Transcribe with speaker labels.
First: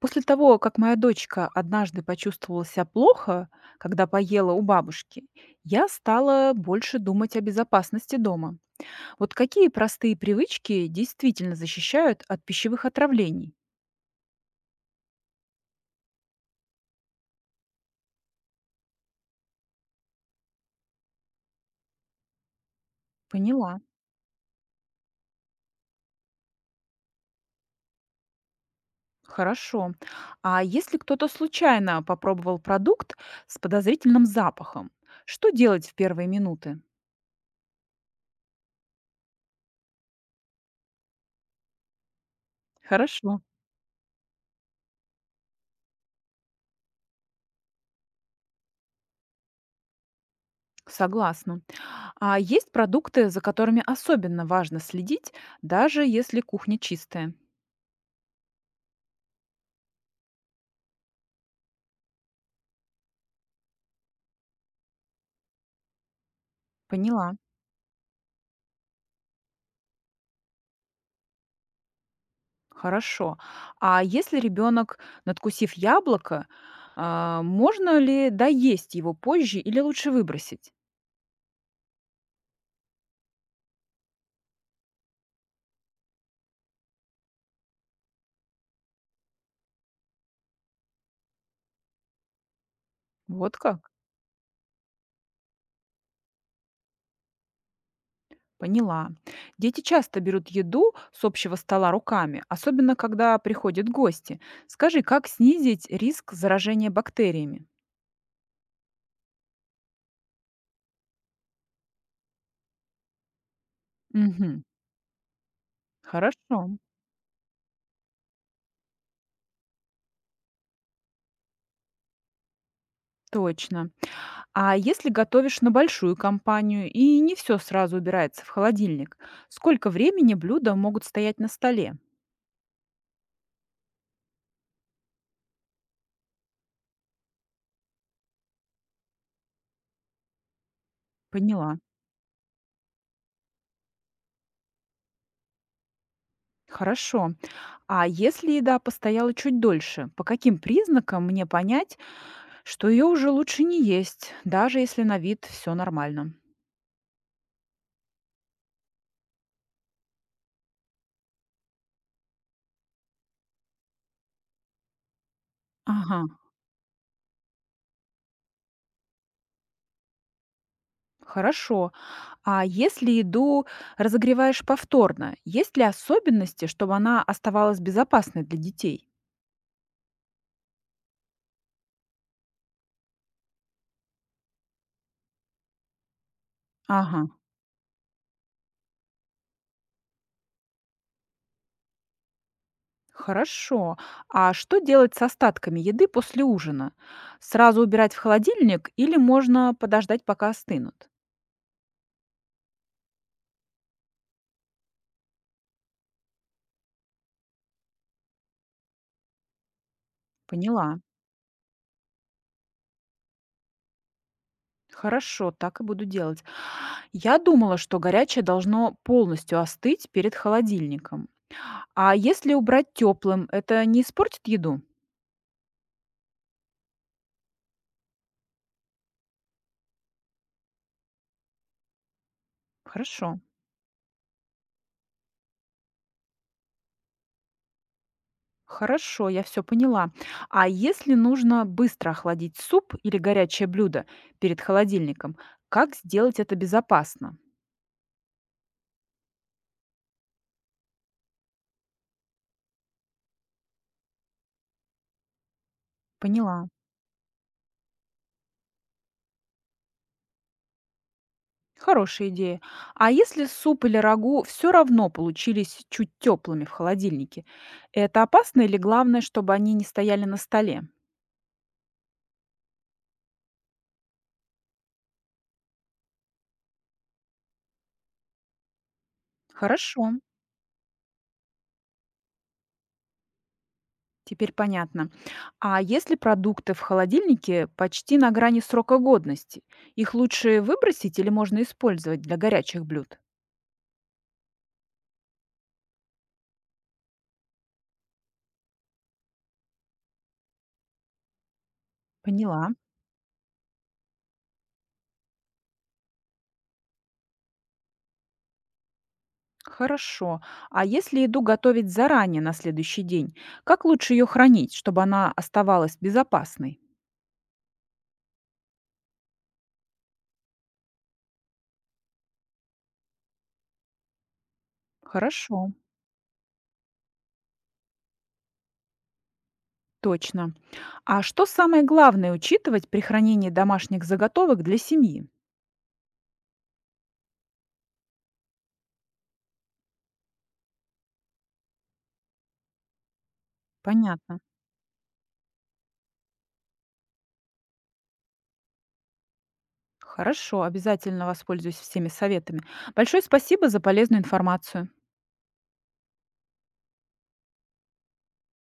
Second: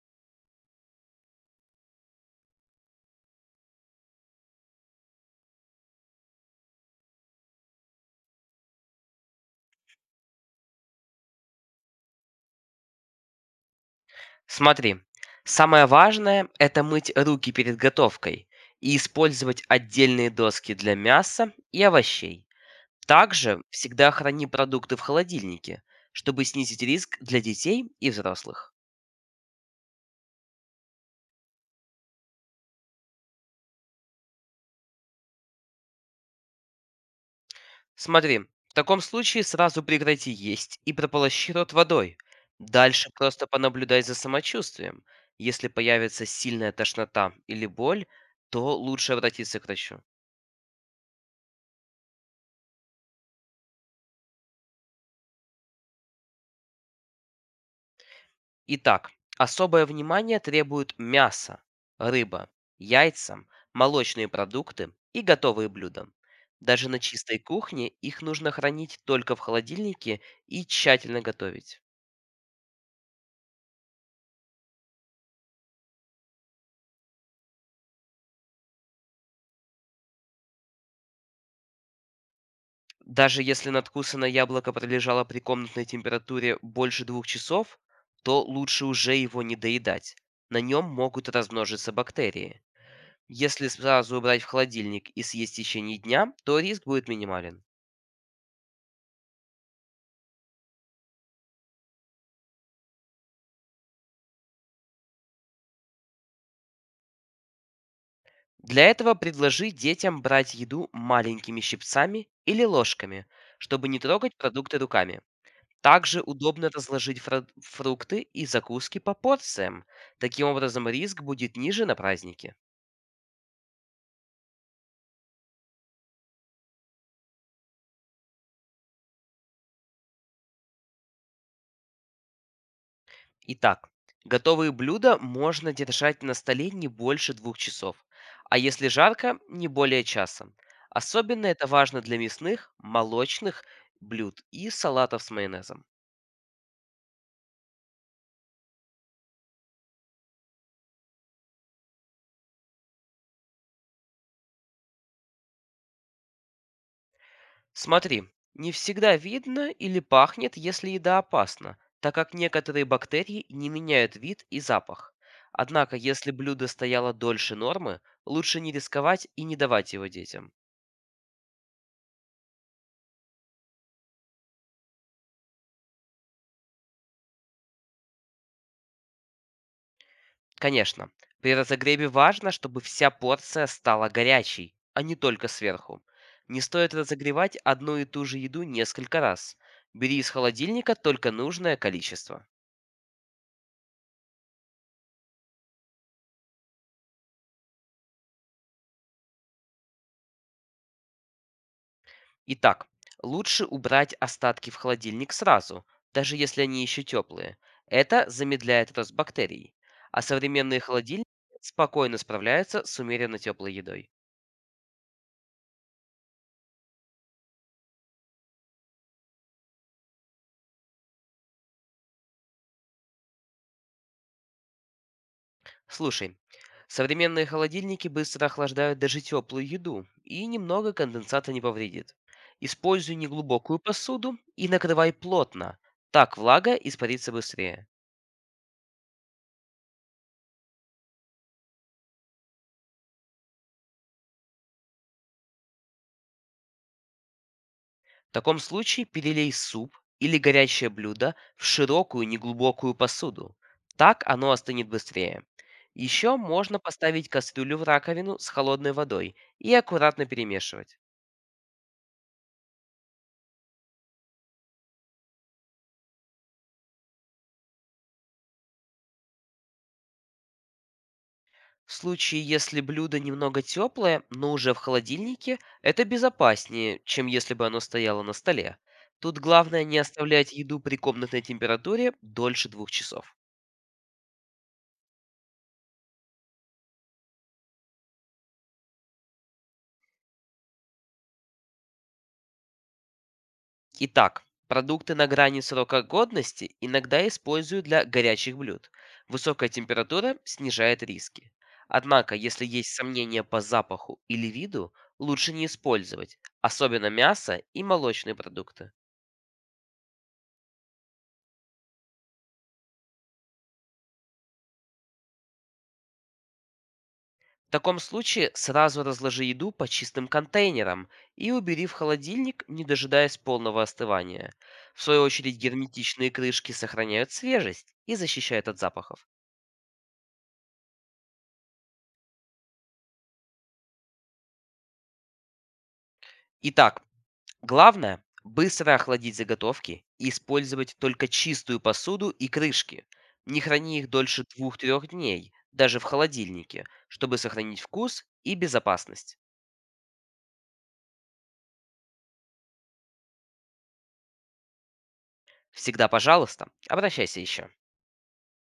Speaker 1: После того, как моя дочка однажды почувствовала себя плохо, когда поела у бабушки, я стала больше думать о безопасности дома. Вот какие простые привычки действительно защищают от пищевых отравлений?
Speaker 2: Смотри, самое важное — это мыть руки перед готовкой и использовать отдельные доски для мяса и овощей. Также
Speaker 1: Поняла.
Speaker 2: всегда храни продукты в холодильнике, чтобы снизить риск для детей и взрослых.
Speaker 1: Хорошо. А если кто-то случайно попробовал продукт с подозрительным запахом, что делать в первые минуты?
Speaker 2: Смотри, в таком случае сразу прекрати есть и прополощи рот водой. Дальше
Speaker 1: Хорошо.
Speaker 2: просто понаблюдай за самочувствием. Если появится сильная тошнота или боль, то лучше обратиться к врачу.
Speaker 1: Согласна. А есть продукты, за которыми особенно важно следить, даже если кухня чистая?
Speaker 2: Итак, особое внимание требуют мясо, рыба, яйца, молочные продукты и готовые блюда. Даже на
Speaker 1: Поняла.
Speaker 2: чистой кухне их нужно хранить только в холодильнике и тщательно готовить.
Speaker 1: Хорошо. А если ребенок, надкусив яблоко, можно ли доесть его позже или лучше выбросить?
Speaker 2: Даже если надкусанное яблоко пролежало при комнатной температуре больше двух часов, то лучше уже его не доедать. На нем могут размножиться бактерии.
Speaker 1: Вот
Speaker 2: Если
Speaker 1: как?
Speaker 2: сразу убрать в холодильник и съесть в течение дня, то риск будет минимален.
Speaker 1: Поняла. Дети часто берут еду с общего стола руками, особенно когда приходят гости. Скажи, как снизить риск заражения бактериями?
Speaker 2: Для этого предложи детям брать еду маленькими щипцами или ложками, чтобы не трогать
Speaker 1: Мгм.
Speaker 2: продукты руками. Также
Speaker 1: Хорошо.
Speaker 2: удобно разложить фрукты и закуски по порциям. Таким образом, риск будет ниже на празднике.
Speaker 1: Точно. А если готовишь на большую компанию и не все сразу убирается в холодильник, сколько времени блюда могут стоять на столе?
Speaker 2: Итак, готовые блюда можно держать на столе не больше двух часов, а если жарко, не более часа. Особенно это
Speaker 1: Поняла.
Speaker 2: важно для мясных, молочных блюд и салатов с майонезом.
Speaker 1: Хорошо. А если еда постояла чуть дольше, по каким признакам мне понять, что ее уже лучше не есть, даже если на вид все нормально?
Speaker 2: Смотри, не всегда видно или пахнет, если еда опасна, так как некоторые бактерии не меняют вид и запах. Однако,
Speaker 1: Ага,
Speaker 2: если блюдо стояло дольше нормы, лучше не рисковать и не давать его детям.
Speaker 1: хорошо. А если еду разогреваешь повторно, есть ли особенности, чтобы она оставалась безопасной для детей?
Speaker 2: Конечно, при разогреве важно, чтобы вся порция стала горячей, а не только сверху. Не стоит
Speaker 1: Ага,
Speaker 2: разогревать одну и ту же еду несколько раз. Бери из холодильника только нужное количество.
Speaker 1: хорошо. А что делать с остатками еды после ужина? Сразу убирать в холодильник или можно подождать, пока остынут?
Speaker 2: Итак, лучше убрать остатки в холодильник сразу, даже если они еще теплые. Это замедляет рост бактерий. А современные
Speaker 1: Поняла.
Speaker 2: холодильники спокойно справляются с умеренно теплой едой.
Speaker 1: Хорошо, так и буду делать. Я думала, что горячее должно полностью остыть перед холодильником. А если убрать теплым, это не испортит еду?
Speaker 2: Слушай, современные холодильники быстро охлаждают даже теплую еду, и немного конденсата не повредит. Используй
Speaker 1: Хорошо.
Speaker 2: неглубокую посуду и накрывай плотно. Так влага испарится быстрее.
Speaker 1: Хорошо, я все поняла. А если нужно быстро охладить суп или горячее блюдо перед холодильником, как сделать это безопасно?
Speaker 2: В таком случае перелей суп или горячее блюдо в широкую неглубокую посуду. Так оно остынет быстрее. Еще
Speaker 1: Поняла.
Speaker 2: можно поставить кастрюлю в раковину с холодной водой и аккуратно перемешивать.
Speaker 1: Хорошая идея. А если суп или рагу все равно получились чуть теплыми в холодильнике, это опасно или главное, чтобы они не стояли на столе?
Speaker 2: В случае, если блюдо немного теплое, но уже в холодильнике, это безопаснее, чем если бы оно стояло на столе. Тут главное не
Speaker 1: Хорошо.
Speaker 2: оставлять еду при комнатной температуре дольше двух часов.
Speaker 1: Теперь понятно. А если продукты в холодильнике почти на грани срока годности, их лучше выбросить или можно использовать для горячих блюд?
Speaker 2: Итак, продукты на грани срока годности иногда используют для горячих блюд. Высокая температура снижает риски. Однако, если
Speaker 1: Поняла.
Speaker 2: есть сомнения по запаху или виду, лучше не использовать, особенно мясо и молочные продукты.
Speaker 1: Хорошо. А если еду готовить заранее на следующий день, как лучше ее хранить, чтобы она оставалась безопасной?
Speaker 2: В таком случае сразу разложи еду по чистым контейнерам и убери в холодильник, не дожидаясь полного остывания. В свою очередь
Speaker 1: Хорошо.
Speaker 2: герметичные крышки сохраняют свежесть и защищают от запахов.
Speaker 1: Точно. А что самое главное учитывать при хранении домашних заготовок для семьи?
Speaker 2: Итак, главное — быстро охладить заготовки и использовать только чистую посуду и крышки. Не храни их
Speaker 1: Понятно.
Speaker 2: дольше двух 3 дней, даже в холодильнике, чтобы сохранить вкус и безопасность.
Speaker 1: Хорошо, обязательно воспользуюсь всеми советами. Большое спасибо за полезную информацию.
Speaker 2: Всегда пожалуйста, обращайся еще.